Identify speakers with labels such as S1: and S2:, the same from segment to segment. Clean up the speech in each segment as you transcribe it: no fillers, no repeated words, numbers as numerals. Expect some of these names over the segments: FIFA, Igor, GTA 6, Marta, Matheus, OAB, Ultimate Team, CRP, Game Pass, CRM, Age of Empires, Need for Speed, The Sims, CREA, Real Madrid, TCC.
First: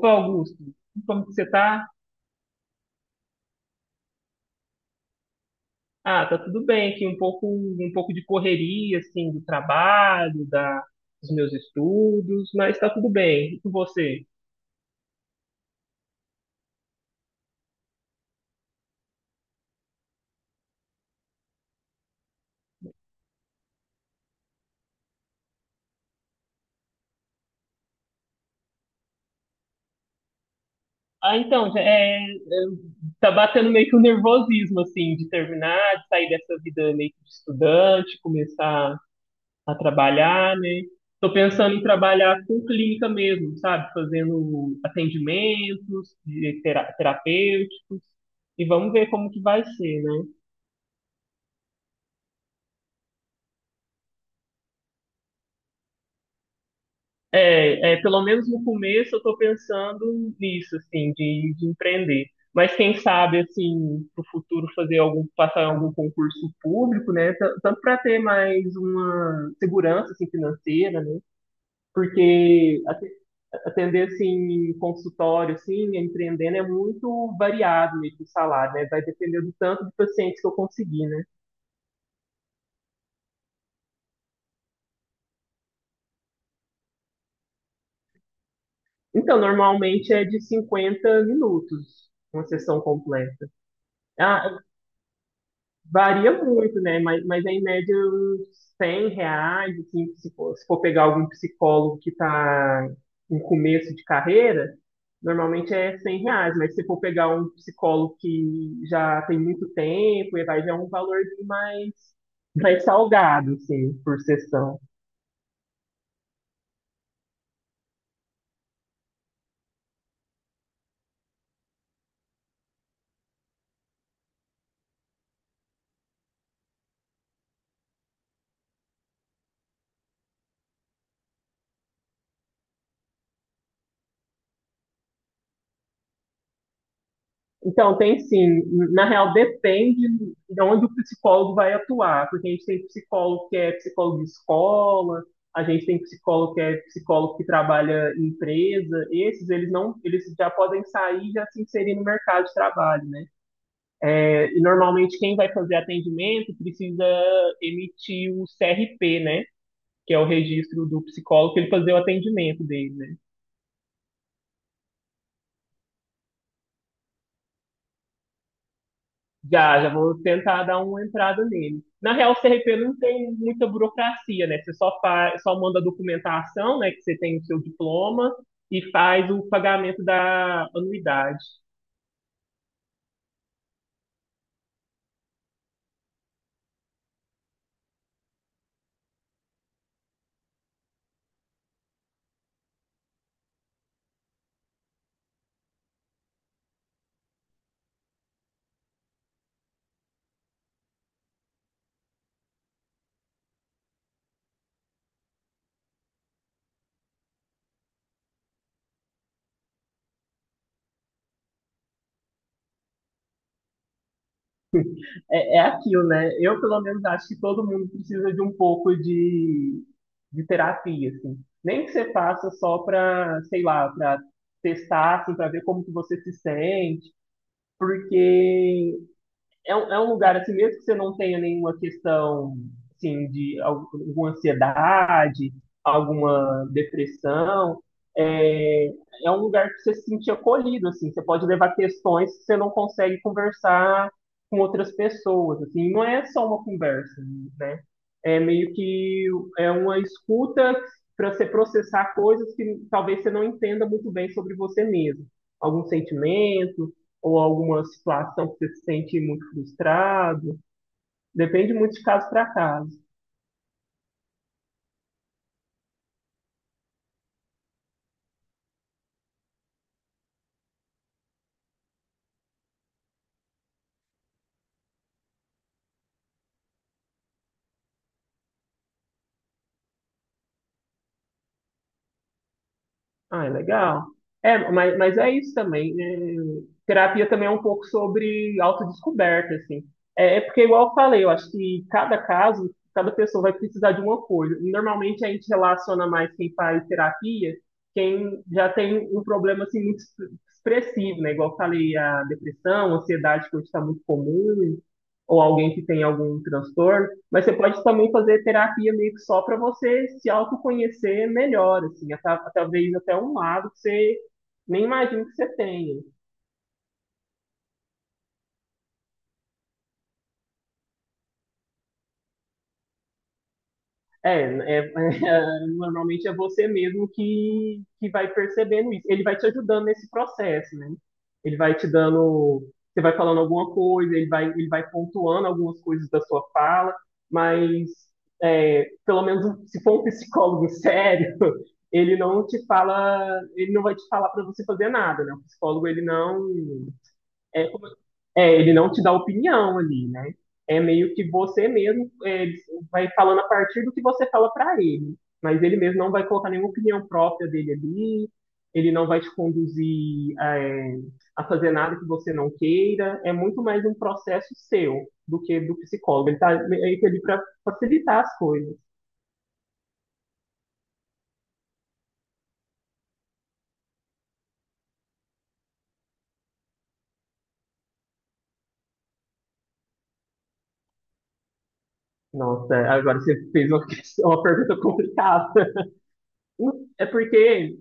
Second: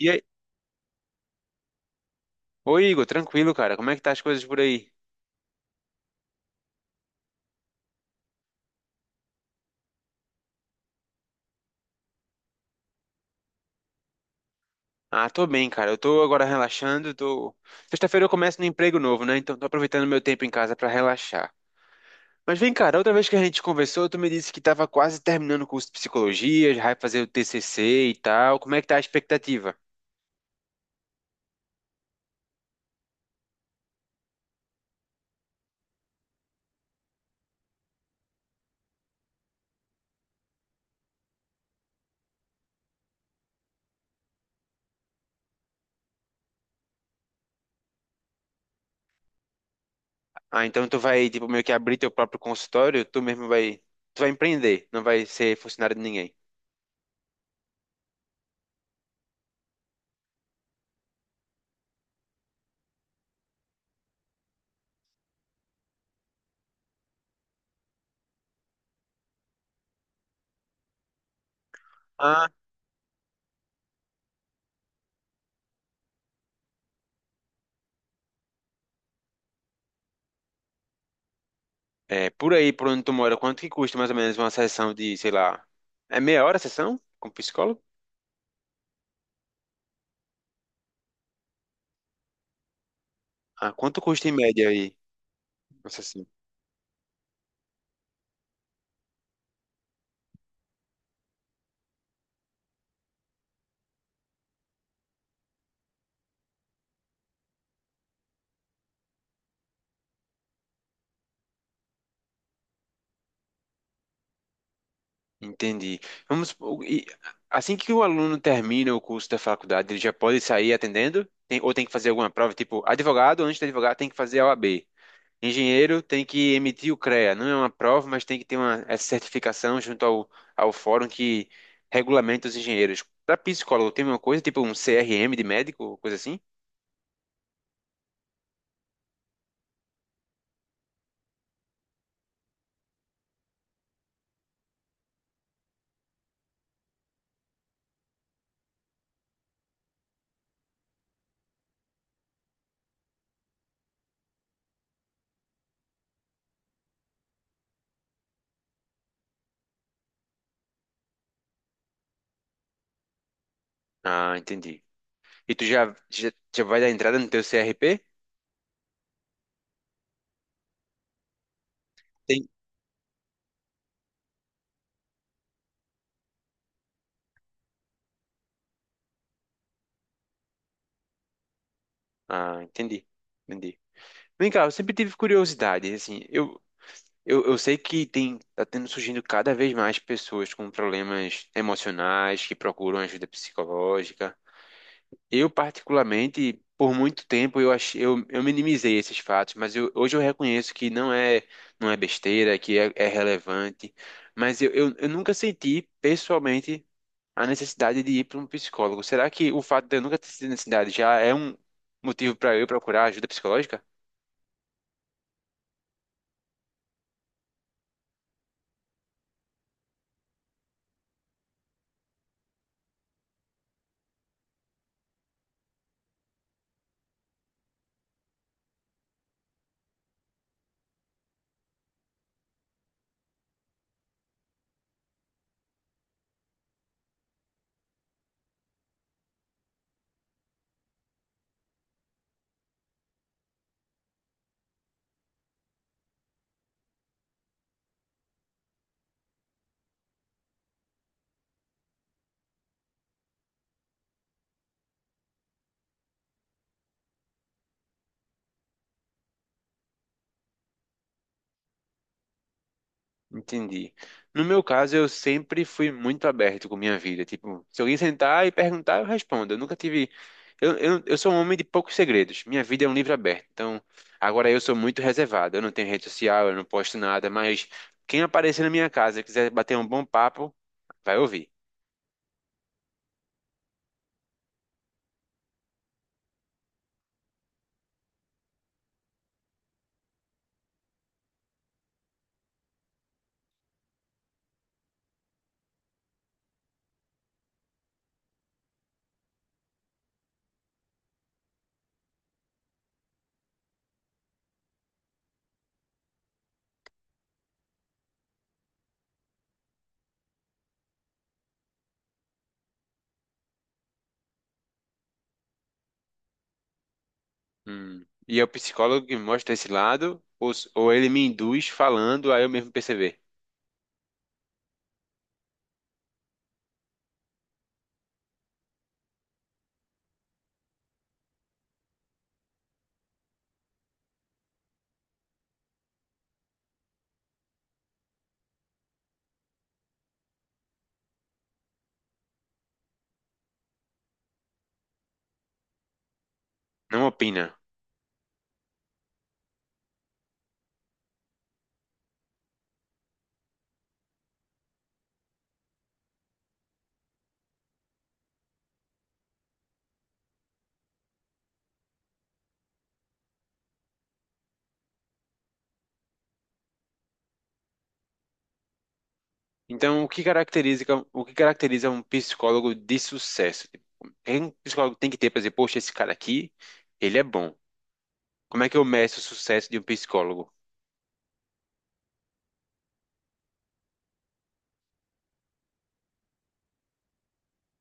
S1: E aí?
S2: Augusto, como que você tá?
S1: Oi, Igor, tranquilo, cara? Como é que tá as coisas por aí?
S2: Ah, tá tudo bem aqui, um pouco de correria, assim, do trabalho, da, dos meus estudos, mas tá tudo bem. E com você?
S1: Ah, tô bem, cara. Eu tô agora relaxando, tô... Sexta-feira eu começo no emprego novo, né? Então tô aproveitando meu tempo em casa pra relaxar. Mas vem, cara, outra vez que a gente conversou, tu me disse que tava quase terminando o curso de psicologia, já vai fazer o TCC e tal. Como é que tá a expectativa?
S2: Ah, então, já tá batendo meio que o nervosismo, assim, de terminar, de sair dessa vida meio que de estudante, começar a trabalhar, né? Tô pensando em trabalhar com clínica mesmo, sabe? Fazendo atendimentos de terapêuticos, e vamos ver como que vai ser, né?
S1: Ah, então tu vai, tipo, meio que abrir teu próprio consultório, tu mesmo vai... Tu vai empreender, não vai ser funcionário de ninguém.
S2: É, é, pelo menos no começo eu estou pensando nisso, assim, de empreender. Mas quem sabe, assim, para o futuro fazer algum, passar em algum concurso público, né? Tanto para ter mais uma segurança, assim, financeira, né?
S1: Ah,
S2: Porque atender, assim, consultório, assim, empreendendo é muito variado mesmo o salário, né? Vai depender do tanto de pacientes que eu conseguir, né?
S1: é, por aí, por onde tu mora, quanto que custa mais ou menos uma sessão de, sei lá... É meia hora a sessão? Com psicólogo?
S2: Então, normalmente é de 50 minutos uma sessão completa.
S1: Ah, quanto custa em
S2: Ah,
S1: média aí? Nossa, assim,
S2: varia muito, né? Mas é em média uns 100 reais, assim, se for, se for pegar algum psicólogo que está em começo de carreira, normalmente é 100 reais, mas se for pegar um psicólogo que já tem muito tempo, e vai já é um valor mais, mais salgado, assim, por sessão.
S1: entendi. Vamos, supor, e assim que o aluno termina o curso da faculdade, ele já pode sair atendendo? Ou tem que fazer alguma prova? Tipo, advogado, antes de advogado, tem que fazer a OAB. Engenheiro tem que emitir o CREA. Não é uma prova, mas tem que ter uma, essa certificação junto ao fórum que regulamenta os engenheiros. Para psicólogo, tem uma coisa, tipo um CRM de médico, coisa assim?
S2: Então, tem sim. Na real, depende de onde o psicólogo vai atuar, porque a gente tem psicólogo que é psicólogo de escola, a gente tem psicólogo que é psicólogo que trabalha em empresa. Esses, eles não, eles já podem sair e já se inserir no mercado de trabalho, né? É, e normalmente quem vai fazer atendimento precisa emitir o CRP, né? Que é o registro do psicólogo que ele fazer o atendimento dele, né?
S1: Ah, entendi. E tu já vai dar entrada no teu CRP?
S2: Já, já vou tentar dar uma entrada nele. Na real, o
S1: Tem.
S2: CRP não tem muita burocracia, né? Você só faz, só manda a documentação, né? Que você tem o seu diploma e faz o pagamento da anuidade.
S1: Ah, entendi. Entendi. Vem cá, eu sempre tive curiosidade, assim, eu sei que tem, tá tendo surgindo cada vez mais pessoas com problemas emocionais que procuram ajuda psicológica. Eu, particularmente, por muito tempo eu achei, eu minimizei esses fatos, mas eu, hoje eu reconheço que não é besteira, que é relevante, mas eu nunca senti, pessoalmente, a necessidade de ir para um psicólogo. Será que o fato de eu nunca ter sentido necessidade já é um motivo para eu procurar ajuda psicológica?
S2: É, é aquilo, né? Eu, pelo menos, acho que todo mundo precisa de um pouco de terapia, assim. Nem que você faça só para, sei lá, para testar, assim, para ver como que você se sente, porque é um lugar assim, mesmo que você não tenha nenhuma questão assim, de alguma ansiedade, alguma depressão, é é um lugar que você se sente acolhido, assim, você pode levar questões que você não consegue conversar com outras pessoas, assim, não é só uma conversa, né? É meio que é uma escuta para você processar coisas que talvez você não entenda muito bem sobre você mesmo, algum sentimento, ou alguma situação que você se sente muito frustrado. Depende muito de caso para caso.
S1: Entendi. No meu caso, eu sempre fui muito aberto com minha vida. Tipo, se alguém sentar e perguntar, eu respondo. Eu nunca tive. Eu sou um homem de poucos segredos. Minha vida é um livro aberto. Então, agora eu sou muito reservado. Eu não tenho rede social, eu não posto nada. Mas quem aparecer na minha casa e quiser bater um bom papo, vai ouvir.
S2: Ah, é legal. É, mas é isso também, né? Terapia também é um pouco sobre autodescoberta, assim. É, é porque, igual eu falei, eu acho que cada caso, cada pessoa vai precisar de uma coisa. Normalmente a gente relaciona mais quem faz terapia, quem já tem um problema, assim, muito expressivo, né? Igual eu falei, a depressão, a ansiedade que hoje está muito comum, ou alguém que tem algum transtorno. Mas você pode também fazer terapia meio que só para você se autoconhecer melhor, assim, até, talvez até um lado que você nem imagina que você tenha.
S1: Hum. E é o psicólogo que mostra esse lado, ou ele me induz falando a eu mesmo perceber.
S2: É, é- é, normalmente é você mesmo que vai percebendo isso. Ele vai te ajudando nesse processo, né? Ele vai te dando, você vai falando alguma coisa, ele vai pontuando algumas coisas da sua fala, mas é, pelo menos um, se for um psicólogo sério, ele não te fala, ele não vai te falar para você fazer nada, né? O psicólogo ele não
S1: Não opina.
S2: é, é, ele não te dá opinião ali, né? É meio que você mesmo é, vai falando a partir do que você fala pra ele. Mas ele mesmo não vai colocar nenhuma opinião própria dele ali, ele não vai te conduzir é, a fazer nada que você não queira. É muito mais um processo seu do que do psicólogo. Ele tá meio que ali pra facilitar as coisas.
S1: Então, o que caracteriza um psicólogo de sucesso? Tipo, o que um psicólogo tem que ter para dizer, poxa, esse cara aqui, ele é bom. Como é que eu meço o sucesso de um psicólogo?
S2: Nossa, agora você fez uma, uma pergunta complicada. É porque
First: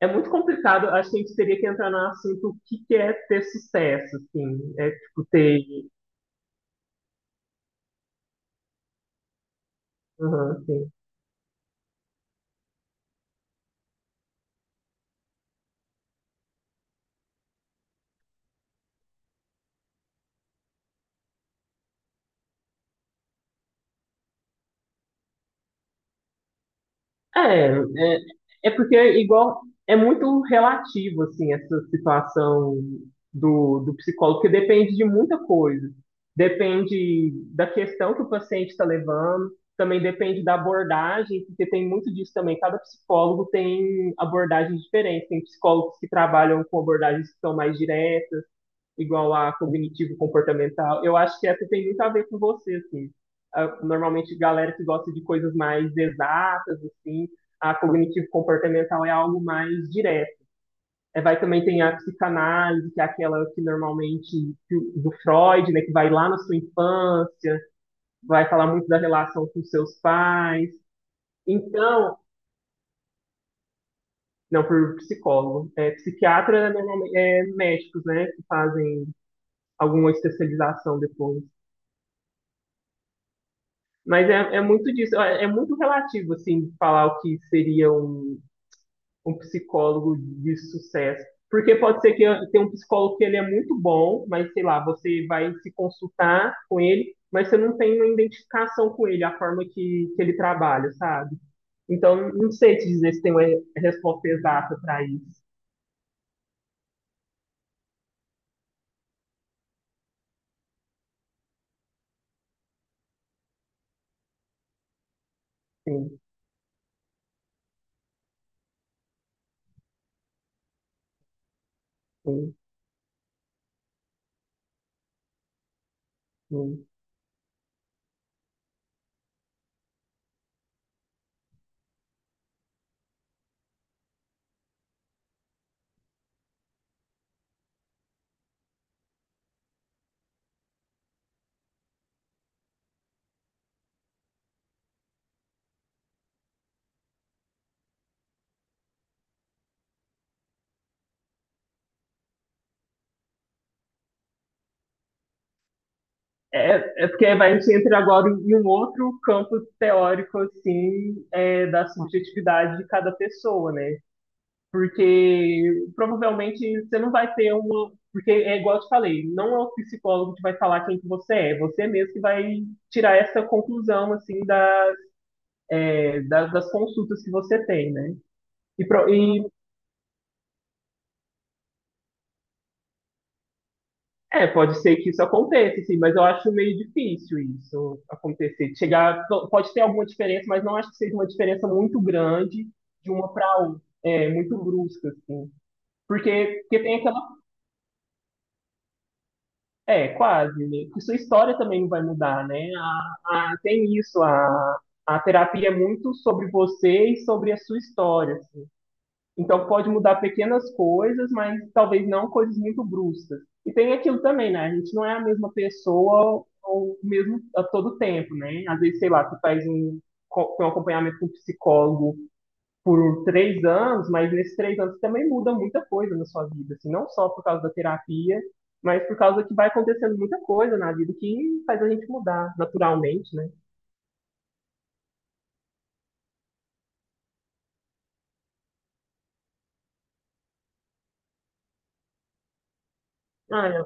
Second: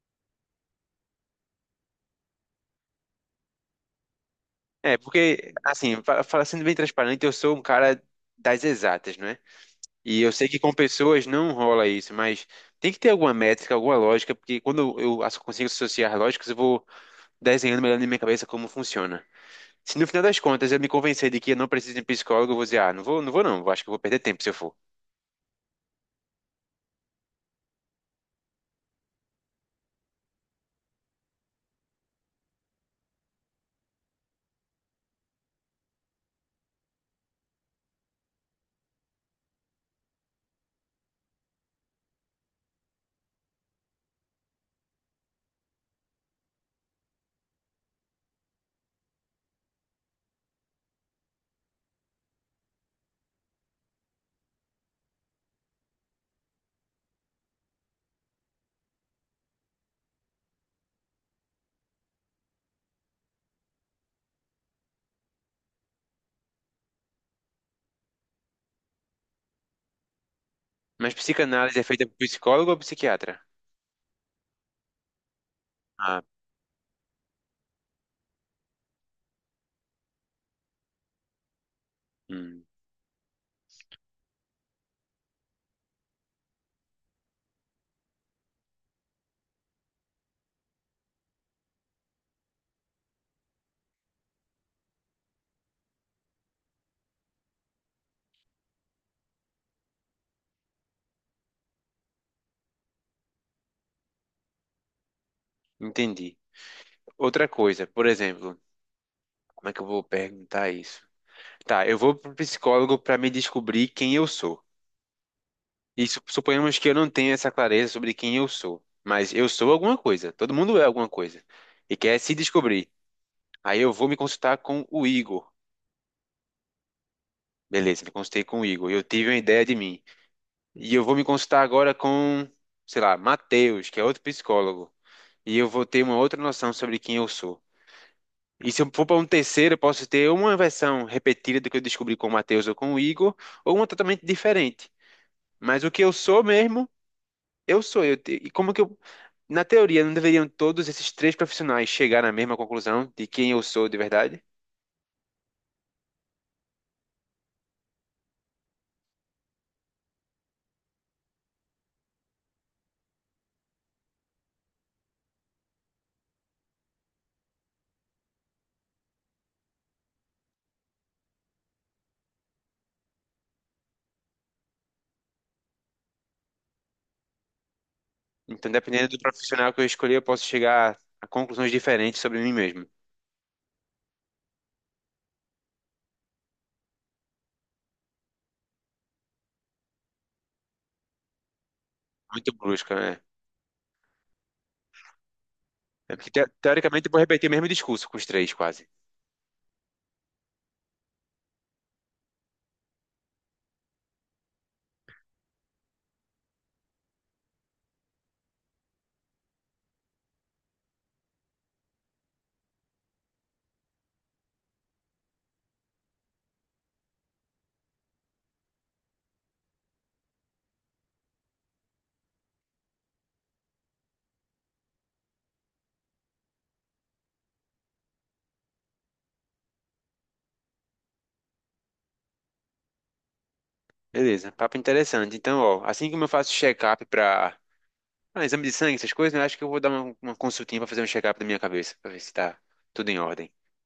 S2: é muito complicado, acho que a gente teria que entrar no assunto o que que é ter sucesso, assim, é
S1: É,
S2: tipo
S1: porque,
S2: ter,
S1: assim, sendo bem transparente, eu sou um cara das exatas, não é? E eu sei que
S2: aham,
S1: com
S2: sim.
S1: pessoas não rola isso, mas tem que ter alguma métrica, alguma lógica, porque quando eu consigo associar lógicas, eu vou desenhando melhor na minha cabeça como funciona. Se no final das contas eu me convencer de que eu não preciso de um psicólogo, eu vou dizer, ah, não vou, não vou não, acho que eu vou perder tempo se eu for.
S2: É, é, é porque é igual é muito relativo assim essa situação do psicólogo, porque depende de muita coisa. Depende da questão que o paciente está levando, também depende da abordagem, porque tem muito disso também. Cada psicólogo tem abordagens diferentes. Tem psicólogos que trabalham com abordagens que são mais diretas, igual a cognitivo comportamental. Eu acho que essa tem muito a ver com você, assim. Ah, normalmente, galera que gosta de coisas mais exatas, assim, a cognitivo comportamental é algo mais direto. É, vai também tem a psicanálise, que é aquela que normalmente que do Freud, né, que vai lá na sua infância, vai falar muito da relação com seus pais.
S1: Mas psicanálise é feita por
S2: Então,
S1: psicólogo ou psiquiatra?
S2: não por psicólogo, é
S1: Ah,
S2: psiquiatra normalmente é médicos, né, que fazem alguma especialização depois.
S1: hum,
S2: Mas é, é muito disso, é muito relativo, assim, falar o que seria um, um psicólogo de sucesso. Porque pode ser que tenha um psicólogo que ele é muito bom, mas sei lá, você vai se consultar com ele, mas você não tem uma identificação com ele, a forma que ele trabalha, sabe? Então, não sei te dizer se tem uma resposta exata para isso.
S1: entendi. Outra coisa, por exemplo, como é que eu vou perguntar isso? Tá, eu vou pro psicólogo para me descobrir quem eu sou. E
S2: Sim,
S1: suponhamos que eu não tenha essa clareza sobre quem eu sou, mas eu sou alguma coisa. Todo mundo é alguma coisa e quer se
S2: sim,
S1: descobrir. Aí eu vou me consultar com o Igor.
S2: sim.
S1: Beleza, me consultei com o Igor. Eu tive uma ideia de mim. E eu vou me consultar agora com, sei lá, Matheus, que é outro psicólogo. E eu vou ter uma outra noção sobre quem eu sou. E se eu for para um terceiro, eu posso ter uma versão repetida do que eu descobri com o Matheus ou com o Igor, ou uma totalmente diferente. Mas o que eu sou mesmo, eu sou. E como que eu. Na teoria, não deveriam todos esses três profissionais chegar na mesma conclusão de quem eu sou de verdade?
S2: É, é porque vai, a gente entra agora em um outro campo teórico, assim, é, da subjetividade de cada pessoa, né? Porque provavelmente você não vai ter uma. Porque é igual eu te falei, não é o psicólogo que vai falar quem que você é, você mesmo que vai tirar essa conclusão, assim, da, é, das consultas que você tem, né?
S1: Então,
S2: E,
S1: dependendo
S2: pro-
S1: do
S2: e
S1: profissional que eu escolher, eu posso chegar a conclusões diferentes sobre mim mesmo.
S2: é, pode ser que isso aconteça, sim, mas eu acho meio difícil isso acontecer. Chegar, pode ter alguma diferença, mas não acho que seja uma diferença muito
S1: Muito
S2: grande
S1: brusca,
S2: de
S1: né?
S2: uma para outra, é, muito brusca, assim.
S1: É porque, te-
S2: Porque tem
S1: teoricamente, eu vou
S2: aquela.
S1: repetir o mesmo discurso com os três, quase.
S2: É, quase, né? Porque sua história também não vai mudar, né? Tem isso, a terapia é muito sobre você e sobre a sua história, assim. Então pode mudar pequenas coisas, mas talvez não coisas muito bruscas. E tem aquilo também, né? A gente não é a mesma pessoa ou mesmo a todo tempo, né? Às vezes, sei lá, tu faz um, um acompanhamento com um psicólogo por um, 3 anos, mas nesses 3 anos também muda muita coisa na sua vida, assim, não só por causa da terapia, mas por causa que vai acontecendo muita coisa na vida que faz a gente mudar naturalmente, né?
S1: Beleza, papo interessante. Então, ó, assim como eu faço check-up para, ah, exame de sangue, essas coisas, né? Acho que eu vou dar uma consultinha pra fazer um check-up da minha cabeça, pra ver se tá tudo em ordem.
S2: Ah, é,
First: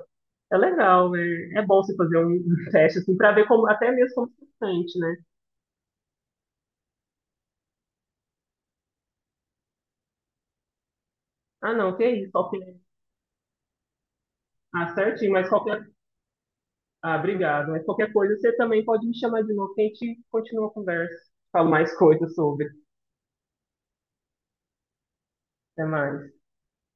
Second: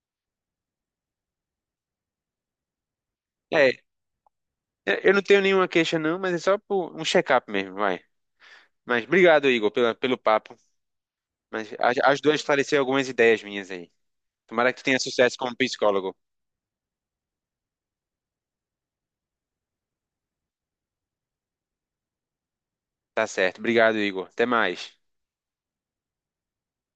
S2: é legal, é, é bom você fazer um um teste assim para ver como
S1: É,
S2: até mesmo como você se sente,
S1: é, eu
S2: né?
S1: não tenho nenhuma queixa não, mas é só por um check-up mesmo, vai. Mas obrigado, Igor, pela, pelo papo. Mas
S2: Ah, não, que
S1: a-
S2: isso.
S1: ajudou a
S2: Qualquer...
S1: esclarecer algumas ideias minhas aí. Tomara que tu
S2: Ah,
S1: tenha
S2: certinho,
S1: sucesso
S2: mas
S1: como
S2: qualquer.
S1: psicólogo.
S2: Ah, obrigado. Mas qualquer coisa você também pode me chamar de novo que a gente continua a conversa. Falo mais coisas sobre.
S1: Tá certo. Obrigado, Igor. Até mais.
S2: Até mais.